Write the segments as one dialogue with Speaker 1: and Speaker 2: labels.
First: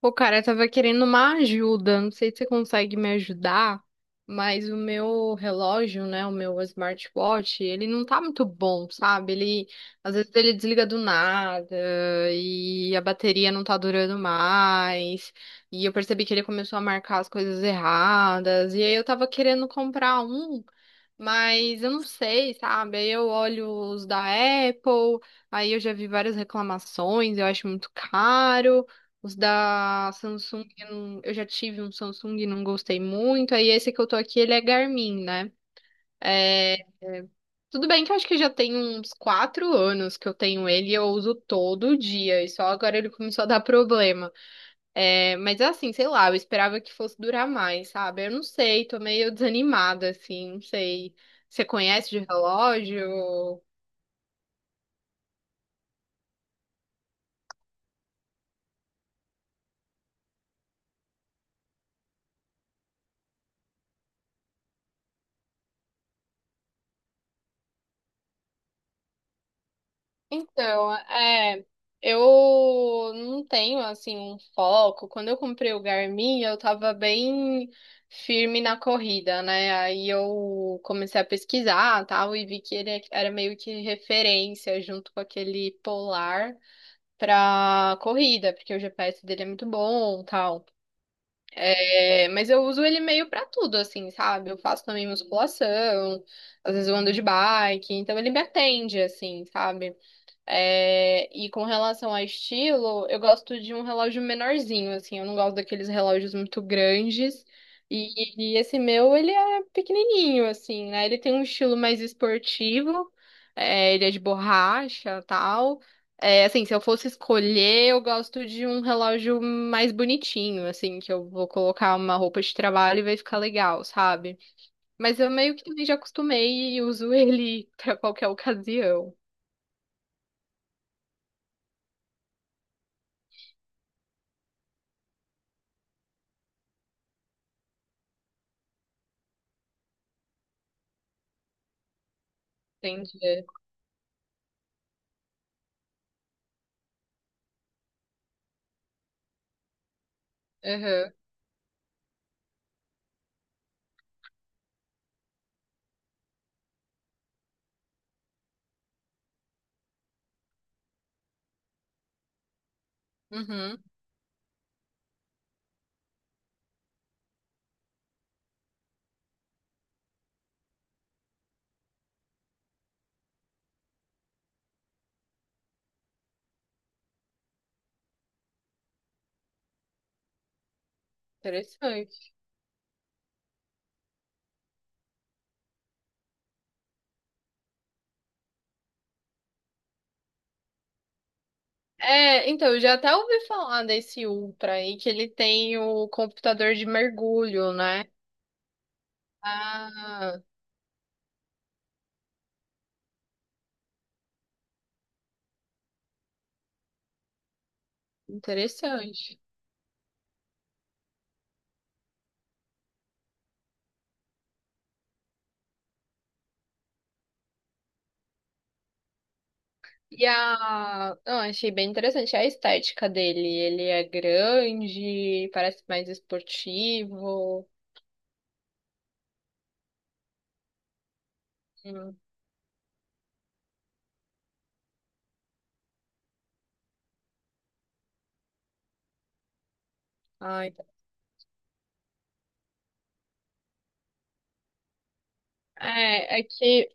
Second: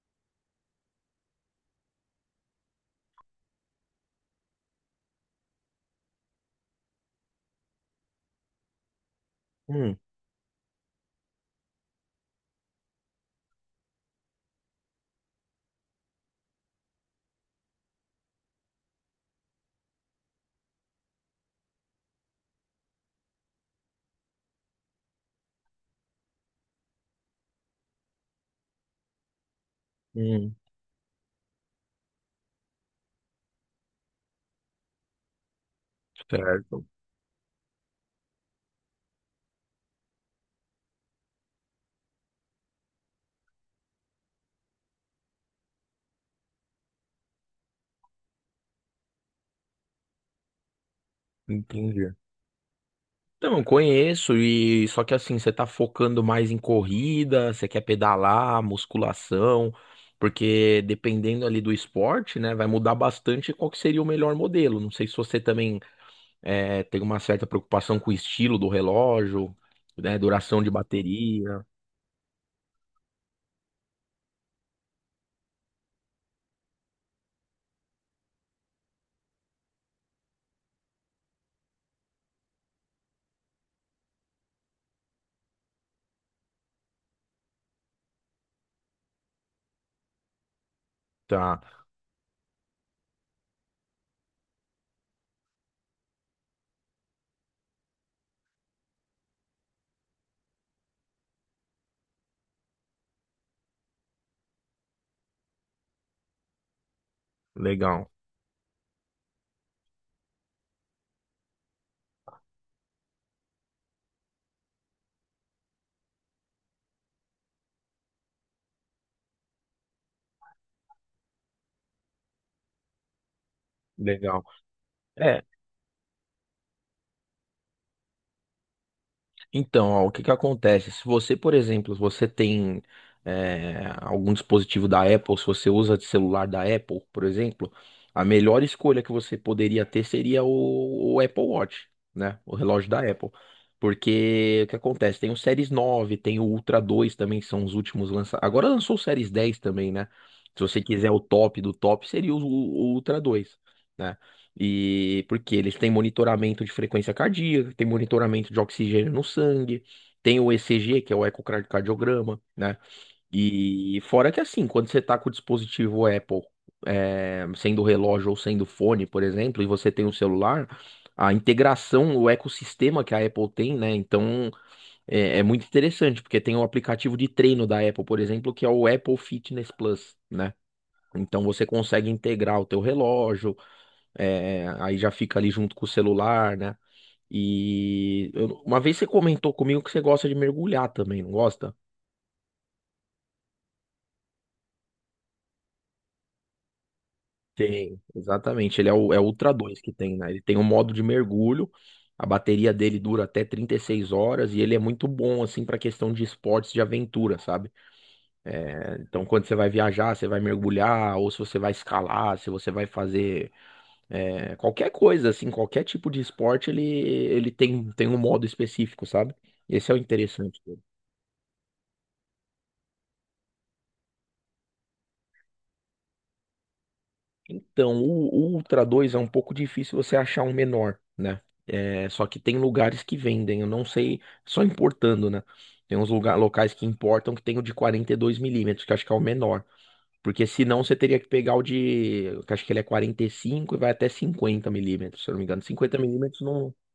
Speaker 1: Pô, cara, eu tava querendo uma ajuda. Não sei se você consegue me ajudar, mas o meu relógio, né, o meu smartwatch, ele não tá muito bom, sabe? Ele,
Speaker 2: Hum,
Speaker 1: às vezes ele desliga do nada e a bateria não tá durando mais. E eu percebi que ele começou a marcar as coisas erradas. E aí eu tava querendo comprar um. Mas eu não sei, sabe? Aí eu olho os da Apple, aí eu já vi várias reclamações, eu acho muito caro. Os da
Speaker 2: hum,
Speaker 1: Samsung, eu não- eu já tive um Samsung e não gostei muito. Aí esse que eu tô aqui, ele é Garmin, né? É,
Speaker 2: certo,
Speaker 1: é. Tudo bem que eu acho que já tem uns 4 anos que eu tenho ele e eu uso todo dia, e só agora ele começou a dar problema. É, mas assim, sei lá, eu esperava que fosse durar mais, sabe? Eu não sei, tô meio desanimada, assim, não sei. Você conhece
Speaker 2: entendi.
Speaker 1: de
Speaker 2: Então,
Speaker 1: relógio?
Speaker 2: eu conheço e só que assim, você tá focando mais em corrida, você quer pedalar, musculação, porque dependendo ali do esporte, né, vai mudar bastante qual que seria o melhor modelo. Não sei se você também tem uma certa preocupação com o estilo do relógio, né, duração de
Speaker 1: Então,
Speaker 2: bateria.
Speaker 1: é, eu não tenho assim um foco. Quando eu comprei o Garmin, eu tava bem firme na corrida, né? Aí eu comecei a pesquisar, tal, e vi que ele era meio que referência junto com aquele Polar pra corrida, porque o GPS dele é muito bom, tal.
Speaker 2: Tá,
Speaker 1: É, mas eu uso ele meio pra tudo, assim, sabe? Eu faço também musculação, às vezes eu ando de bike, então ele me atende, assim, sabe? É, e com relação a estilo, eu gosto de um relógio menorzinho, assim, eu não gosto daqueles relógios muito grandes.
Speaker 2: legal,
Speaker 1: E esse meu, ele é pequenininho, assim, né? Ele tem um estilo mais esportivo, é, ele é de borracha, tal. É, assim, se eu fosse escolher, eu gosto de um relógio mais bonitinho, assim, que eu vou colocar uma roupa de trabalho e vai ficar legal, sabe?
Speaker 2: legal.
Speaker 1: Mas eu
Speaker 2: É,
Speaker 1: meio que também já acostumei e uso ele pra qualquer ocasião.
Speaker 2: então, ó, o que que acontece? Se você, por exemplo, se você tem algum dispositivo da Apple, se você usa de celular da Apple, por exemplo, a melhor escolha que você poderia ter seria o Apple Watch, né? O relógio da Apple.
Speaker 1: Entendi.
Speaker 2: Porque o que acontece? Tem o Series 9, tem o Ultra 2 também, que são os últimos lançados. Agora lançou o Series 10 também, né? Se você quiser
Speaker 1: Aham.
Speaker 2: o top do top, seria o Ultra 2, né? E porque eles têm monitoramento de frequência cardíaca, tem monitoramento de oxigênio no sangue, tem o ECG, que é o ecocardiograma, né?
Speaker 1: Uhum,
Speaker 2: E fora que assim, quando você tá com o dispositivo Apple, sendo relógio ou sendo fone, por exemplo, e você tem o celular, a integração, o ecossistema que a Apple tem, né? Então é muito interessante, porque tem o aplicativo de treino da Apple, por exemplo, que é o Apple Fitness Plus, né? Então você consegue
Speaker 1: interessante.
Speaker 2: integrar o teu relógio, aí já fica ali junto com o celular, né? E uma vez você comentou comigo que você gosta de mergulhar também, não gosta?
Speaker 1: É, então, eu já até ouvi falar desse Ultra aí, que ele tem o computador de mergulho,
Speaker 2: Tem,
Speaker 1: né?
Speaker 2: exatamente. Ele é o Ultra 2 que tem, né?
Speaker 1: Ah,
Speaker 2: Ele tem um modo de mergulho. A bateria dele dura até 36 horas e ele é muito bom, assim, para questão de esportes de aventura, sabe? É, então,
Speaker 1: interessante.
Speaker 2: quando você vai viajar, você vai mergulhar, ou se você vai escalar, se você vai fazer qualquer coisa, assim, qualquer tipo de esporte, ele tem, um modo específico, sabe? Esse é o
Speaker 1: E
Speaker 2: interessante.
Speaker 1: a. Não, achei bem interessante a estética dele. Ele é grande, parece mais esportivo.
Speaker 2: Então, o Ultra 2 é um pouco difícil você achar um menor, né? É,
Speaker 1: Hum.
Speaker 2: só que tem lugares que vendem, eu não sei, só importando, né? Tem uns lugar, locais que importam que tem o de 42 milímetros, que eu acho que é o menor. Porque
Speaker 1: Ai.
Speaker 2: senão você teria que pegar o de, que eu acho que ele é 45 e cinco e vai até 50 milímetros, se eu não me engano. 50
Speaker 1: É,
Speaker 2: milímetros
Speaker 1: é
Speaker 2: não.
Speaker 1: que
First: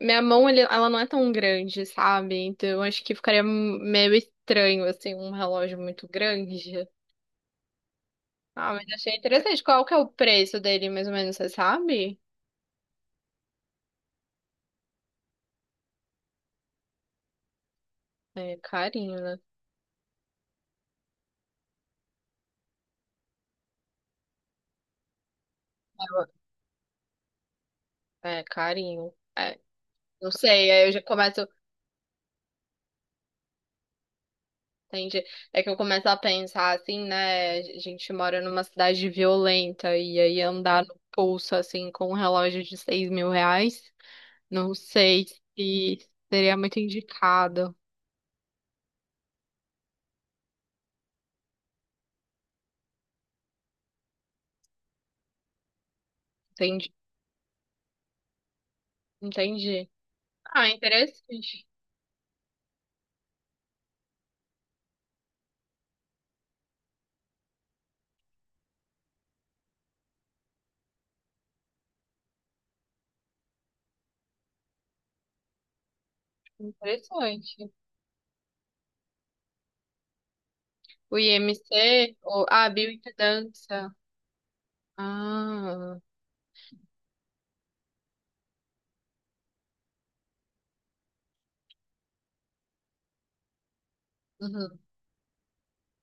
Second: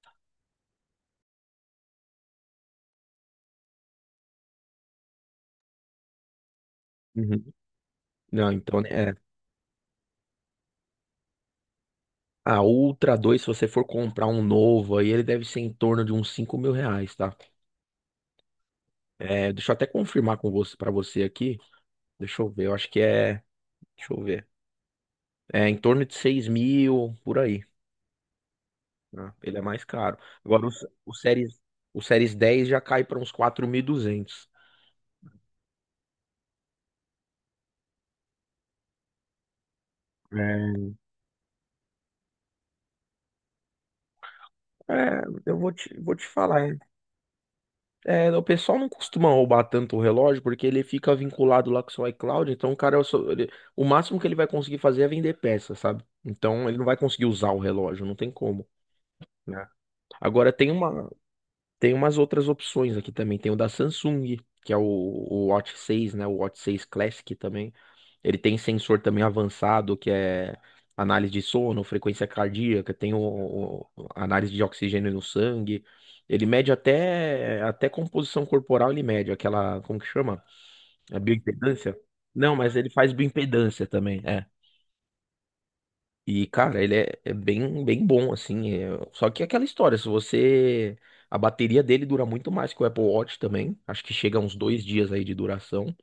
Speaker 1: minha mão, ele- ela não é tão grande, sabe? Então, eu acho que ficaria meio estranho, assim, um relógio muito grande.
Speaker 2: Uhum. Não,
Speaker 1: Ah,
Speaker 2: então,
Speaker 1: mas
Speaker 2: né,
Speaker 1: achei
Speaker 2: é.
Speaker 1: interessante. Qual que é o preço dele, mais ou menos, você sabe?
Speaker 2: A Ultra 2, se você for comprar um novo, aí ele deve ser em torno de uns 5.000 reais, tá?
Speaker 1: É carinho, né?
Speaker 2: É, deixa eu até confirmar com você, para você aqui. Deixa eu ver, eu acho que é. Deixa eu ver. É em torno de 6.000, por aí.
Speaker 1: É carinho.
Speaker 2: Né? Ele
Speaker 1: É,
Speaker 2: é mais caro.
Speaker 1: não
Speaker 2: Agora, o,
Speaker 1: sei,
Speaker 2: S-
Speaker 1: aí eu já
Speaker 2: o
Speaker 1: começo,
Speaker 2: Series, o Series 10 já cai para uns 4.200.
Speaker 1: entende? É que eu começo a pensar assim, né? A gente mora numa cidade violenta e aí andar
Speaker 2: É,
Speaker 1: no pulso, assim, com um relógio de 6 mil reais, não sei
Speaker 2: eu vou te,
Speaker 1: se
Speaker 2: vou te
Speaker 1: seria
Speaker 2: falar, hein?
Speaker 1: muito indicado.
Speaker 2: É, o pessoal não costuma roubar tanto o relógio porque ele fica vinculado lá com o seu iCloud. Então, o máximo que ele vai conseguir fazer é vender peça, sabe? Então, ele não
Speaker 1: Entendi.
Speaker 2: vai conseguir usar o relógio, não tem como. Né?
Speaker 1: Entendi.
Speaker 2: Agora,
Speaker 1: Ah, interessante.
Speaker 2: Tem umas outras opções aqui também. Tem o da Samsung, que é o Watch 6, né? O Watch 6 Classic também. Ele tem sensor também avançado, que é análise de sono, frequência cardíaca, tem análise de oxigênio no sangue. Ele mede até,
Speaker 1: Interessante.
Speaker 2: composição corporal, ele mede aquela, como que chama?
Speaker 1: O
Speaker 2: A
Speaker 1: IMC,
Speaker 2: bioimpedância?
Speaker 1: ou,
Speaker 2: Não,
Speaker 1: ah,
Speaker 2: mas ele faz
Speaker 1: bioimpedância.
Speaker 2: bioimpedância também. É.
Speaker 1: Ah.
Speaker 2: E, cara, ele é bem, bem bom, assim. Só que é aquela história, se você. A bateria dele dura muito mais que o Apple Watch também. Acho que chega a uns
Speaker 1: Uhum.
Speaker 2: 2 dias aí de duração,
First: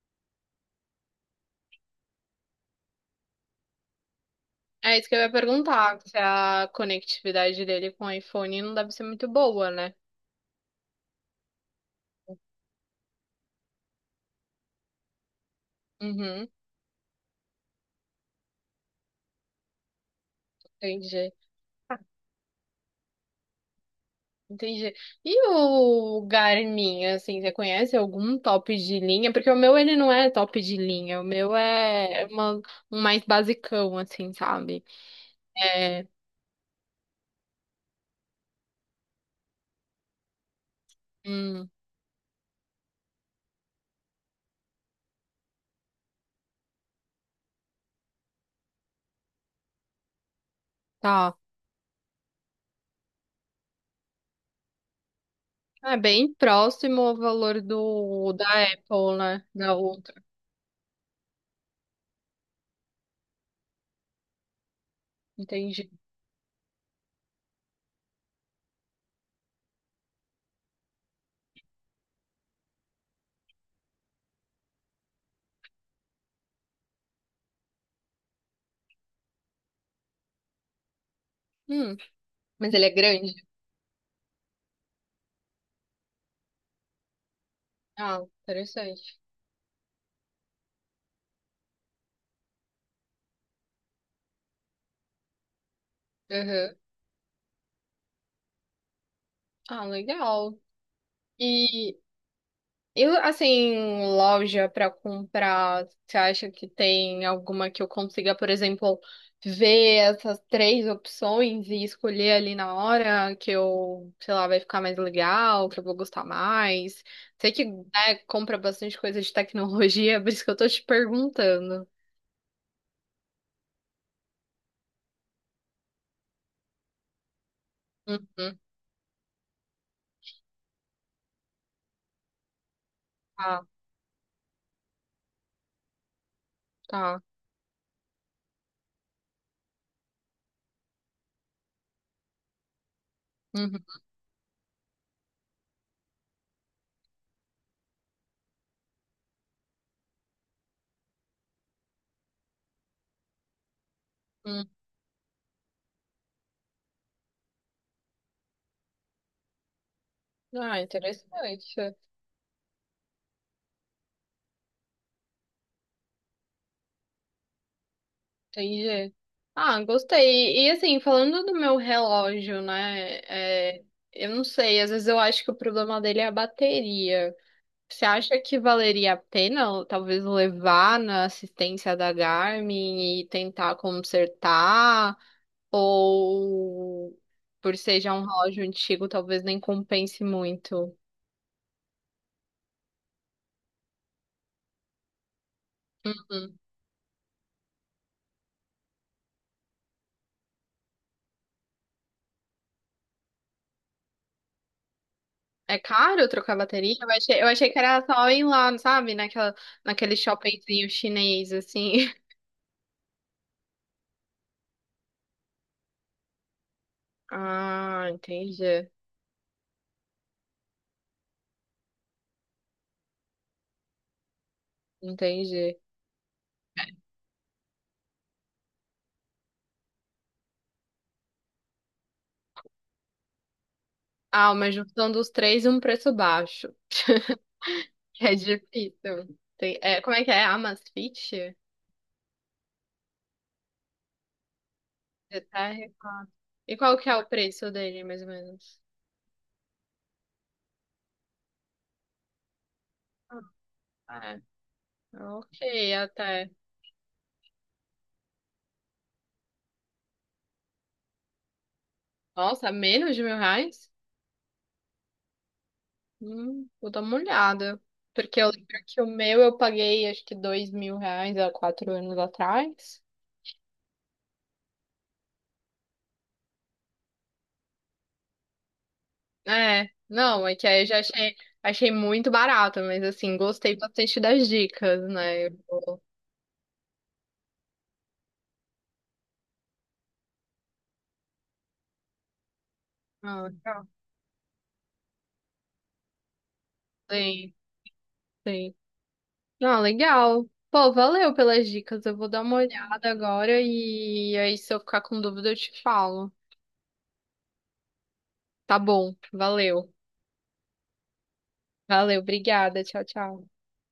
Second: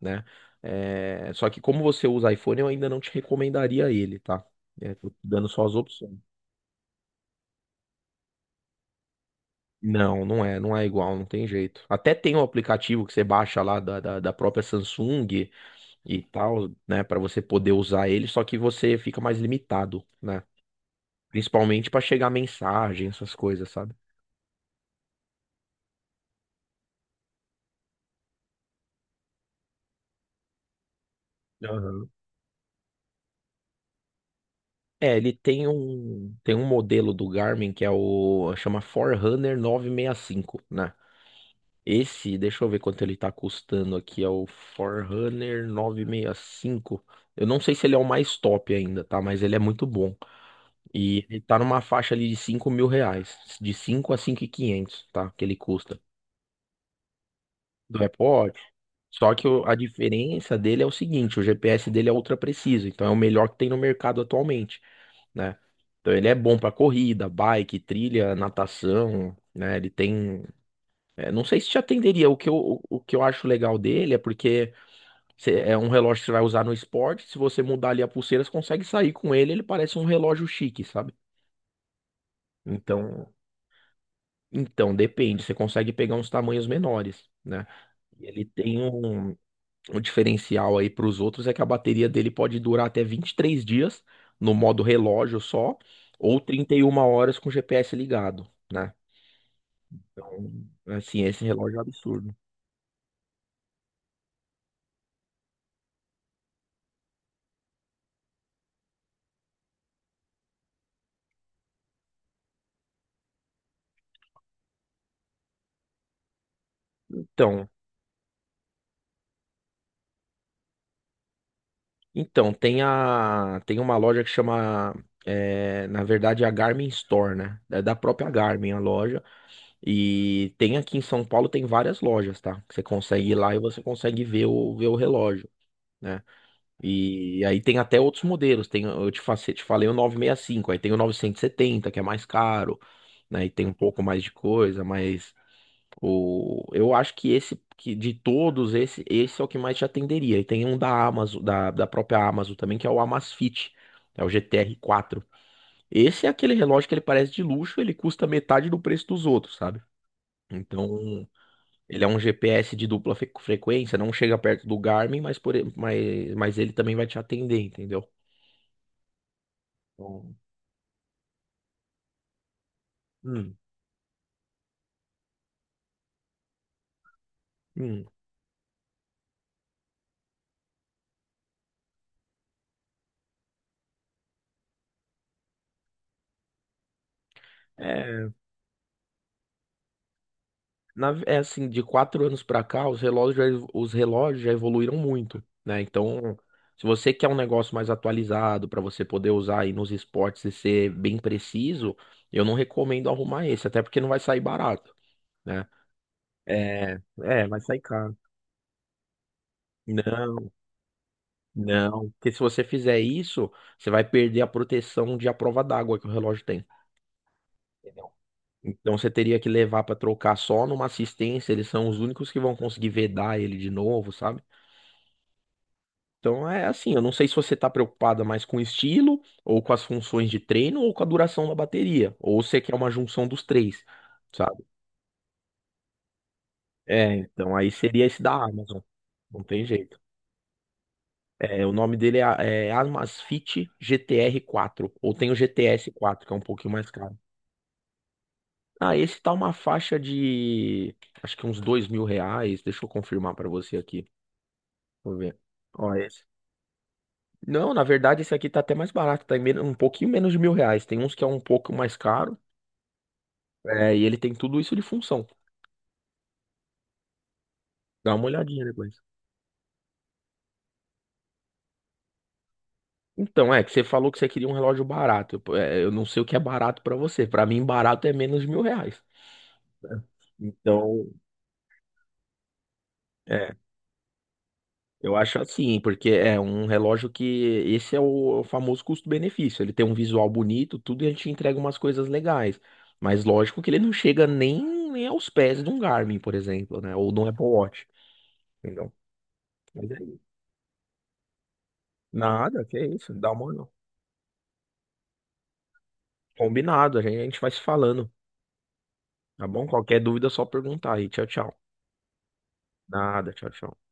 Speaker 2: né? É, só que como você usa iPhone, eu ainda não te recomendaria ele, tá? É,
Speaker 1: É isso
Speaker 2: tô
Speaker 1: que eu ia
Speaker 2: dando só as
Speaker 1: perguntar,
Speaker 2: opções.
Speaker 1: se a conectividade dele com o iPhone não deve ser muito boa, né?
Speaker 2: Não, não é igual, não tem jeito. Até tem um aplicativo que você baixa lá da própria Samsung e
Speaker 1: Uhum,
Speaker 2: tal, né, pra você poder usar ele, só que você fica mais limitado, né?
Speaker 1: entendi,
Speaker 2: Principalmente pra chegar mensagem, essas coisas, sabe?
Speaker 1: entendi. E o Garmin, assim, você conhece algum top de linha? Porque o meu, ele não é top de linha, o meu
Speaker 2: Aham.
Speaker 1: é uma- um mais basicão, assim, sabe?
Speaker 2: É, ele tem
Speaker 1: É,
Speaker 2: um, tem um modelo do Garmin que chama Forerunner 965, né?
Speaker 1: hum,
Speaker 2: Esse, deixa eu ver quanto ele tá custando aqui, é o Forerunner 965. Eu não sei se ele é o mais top ainda, tá? Mas ele é muito bom. E
Speaker 1: tá.
Speaker 2: ele tá numa faixa ali de 5.000 reais, de 5 a 5.500, tá? Que ele
Speaker 1: É
Speaker 2: custa.
Speaker 1: bem próximo ao valor
Speaker 2: Do Apple
Speaker 1: do
Speaker 2: Watch.
Speaker 1: da Apple,
Speaker 2: Só
Speaker 1: né?
Speaker 2: que o-
Speaker 1: Da
Speaker 2: a
Speaker 1: outra,
Speaker 2: diferença dele é o seguinte, o GPS dele é ultra preciso, então é o melhor que tem no mercado atualmente, né?
Speaker 1: entendi.
Speaker 2: Então ele é bom pra corrida, bike, trilha, natação, né? Ele tem, não sei se te atenderia. O que eu acho legal dele é porque é um relógio que você vai usar no esporte. Se você mudar ali a pulseira, você consegue sair com ele. Ele parece um relógio chique, sabe?
Speaker 1: Hum, mas ele é
Speaker 2: Então,
Speaker 1: grande?
Speaker 2: então depende. Você consegue pegar uns tamanhos menores, né?
Speaker 1: Ah,
Speaker 2: E ele tem
Speaker 1: interessante.
Speaker 2: um diferencial aí para os outros é que a bateria dele pode durar até 23 dias no modo relógio só, ou trinta
Speaker 1: Uhum.
Speaker 2: e uma horas com o GPS ligado, né?
Speaker 1: Ah,
Speaker 2: Então,
Speaker 1: legal.
Speaker 2: assim, esse relógio é um
Speaker 1: E
Speaker 2: absurdo.
Speaker 1: E assim, loja para comprar, você acha que tem alguma que eu consiga, por exemplo, ver essas três opções e escolher ali na hora que eu, sei lá, vai ficar mais legal, que eu vou gostar mais? Sei que,
Speaker 2: Então,
Speaker 1: né, compra bastante coisa de tecnologia, por isso que eu tô te perguntando.
Speaker 2: então tem uma loja que chama na verdade é a Garmin Store, né? É da própria
Speaker 1: Uhum,
Speaker 2: Garmin a loja e tem aqui em São Paulo tem várias lojas, tá? Você consegue ir lá e
Speaker 1: tá,
Speaker 2: você consegue ver o relógio. Né?
Speaker 1: tá.
Speaker 2: E aí tem até outros modelos. Tem, eu te, fa- te falei o 965, aí tem o 970, que é mais caro, né? E tem um
Speaker 1: Uhum,
Speaker 2: pouco mais de coisa, mas O, eu acho que esse que de todos, esse é o que mais te atenderia. E tem um da Amazon, da própria Amazon também, que é o Amazfit, é o
Speaker 1: uhum.
Speaker 2: GTR4. Esse é aquele relógio que ele parece de luxo, ele custa metade do preço dos outros, sabe?
Speaker 1: Ah,
Speaker 2: Então,
Speaker 1: interessante.
Speaker 2: ele é um GPS de dupla frequência, não chega perto do Garmin, mas ele também vai te atender, entendeu?
Speaker 1: Entendi. Ah,
Speaker 2: Então,
Speaker 1: gostei. E assim, falando do meu relógio, né?
Speaker 2: hum,
Speaker 1: É, eu não sei, às vezes eu acho que o problema dele é a bateria. Você
Speaker 2: hum.
Speaker 1: acha que valeria a pena, talvez, levar na assistência da Garmin e tentar consertar? Ou por ser já um
Speaker 2: É,
Speaker 1: relógio antigo, talvez nem compense muito?
Speaker 2: é assim, de 4 anos pra cá, os relógios já evoluíram muito, né? Então,
Speaker 1: Hum.
Speaker 2: se você quer um negócio mais atualizado pra você poder usar aí nos esportes e ser bem preciso, eu não recomendo arrumar esse, até porque não vai sair barato, né?
Speaker 1: É caro trocar bateria? Eu
Speaker 2: Vai
Speaker 1: achei que
Speaker 2: sair
Speaker 1: era
Speaker 2: caro.
Speaker 1: só ir lá, sabe? Naquele
Speaker 2: Não,
Speaker 1: shoppingzinho chinês,
Speaker 2: não,
Speaker 1: assim.
Speaker 2: porque se você fizer isso, você vai perder a proteção de à prova d'água que o relógio tem,
Speaker 1: Ah,
Speaker 2: entendeu?
Speaker 1: entendi.
Speaker 2: Então você teria que levar pra trocar só numa assistência, eles são os únicos que vão conseguir vedar ele de novo, sabe?
Speaker 1: Entendi.
Speaker 2: Então é assim, eu não sei se você está preocupada mais com o estilo, ou com as funções de treino, ou com a duração da bateria, ou você quer uma junção dos três,
Speaker 1: Ah,
Speaker 2: sabe?
Speaker 1: uma junção dos três e um preço baixo.
Speaker 2: É, então aí seria esse da
Speaker 1: É
Speaker 2: Amazon.
Speaker 1: difícil.
Speaker 2: Não tem jeito.
Speaker 1: É, como é que é? Amasfit?
Speaker 2: É, o nome dele é Amazfit GTR4, ou tem o GTS
Speaker 1: Detalhe.
Speaker 2: 4, que é um pouquinho
Speaker 1: E
Speaker 2: mais
Speaker 1: qual que é
Speaker 2: caro.
Speaker 1: o preço dele, mais ou menos?
Speaker 2: Ah, esse tá uma faixa de, acho que uns 2.000 reais, deixa eu confirmar para você aqui,
Speaker 1: Ah, é.
Speaker 2: vou ver.
Speaker 1: Ok,
Speaker 2: Ó, esse.
Speaker 1: até.
Speaker 2: Não, na verdade esse aqui tá até mais barato, tá em menos, um pouquinho menos de 1.000 reais, tem uns que é um pouco mais caro.
Speaker 1: Nossa, menos de 1 mil reais?
Speaker 2: É, e ele tem tudo isso de função.
Speaker 1: Vou dar uma olhada.
Speaker 2: Dá uma
Speaker 1: Porque eu
Speaker 2: olhadinha
Speaker 1: lembro
Speaker 2: depois.
Speaker 1: que o meu eu paguei acho que 2 mil reais há 4 anos atrás.
Speaker 2: Então, é que você falou que você queria um relógio barato. Eu não sei o que é barato pra você. Pra mim, barato é menos de 1.000 reais,
Speaker 1: É,
Speaker 2: né?
Speaker 1: não, é que aí eu já
Speaker 2: Então,
Speaker 1: achei, achei muito barato, mas assim,
Speaker 2: é,
Speaker 1: gostei bastante das dicas,
Speaker 2: eu acho
Speaker 1: né? Eu
Speaker 2: assim,
Speaker 1: vou-
Speaker 2: porque é um relógio que esse é o famoso custo-benefício. Ele tem um visual bonito, tudo, e a gente entrega umas coisas legais. Mas
Speaker 1: Ah,
Speaker 2: lógico que ele
Speaker 1: legal.
Speaker 2: não chega nem, nem aos pés de um Garmin, por exemplo, né? Ou de um Apple
Speaker 1: Sim,
Speaker 2: Watch.
Speaker 1: sim.
Speaker 2: Entendeu?
Speaker 1: Ah,
Speaker 2: Mas é isso.
Speaker 1: legal. Pô, valeu pelas dicas. Eu vou dar uma
Speaker 2: Nada, que é
Speaker 1: olhada
Speaker 2: isso. Dá uma.
Speaker 1: agora
Speaker 2: olhada.
Speaker 1: e aí se eu ficar com dúvida eu te falo.
Speaker 2: Combinado, a gente vai se falando.
Speaker 1: Tá bom,
Speaker 2: Tá bom?
Speaker 1: valeu.
Speaker 2: Qualquer dúvida é só perguntar aí. Tchau, tchau.
Speaker 1: Valeu, obrigada. Tchau,
Speaker 2: Nada, tchau,
Speaker 1: tchau.
Speaker 2: tchau.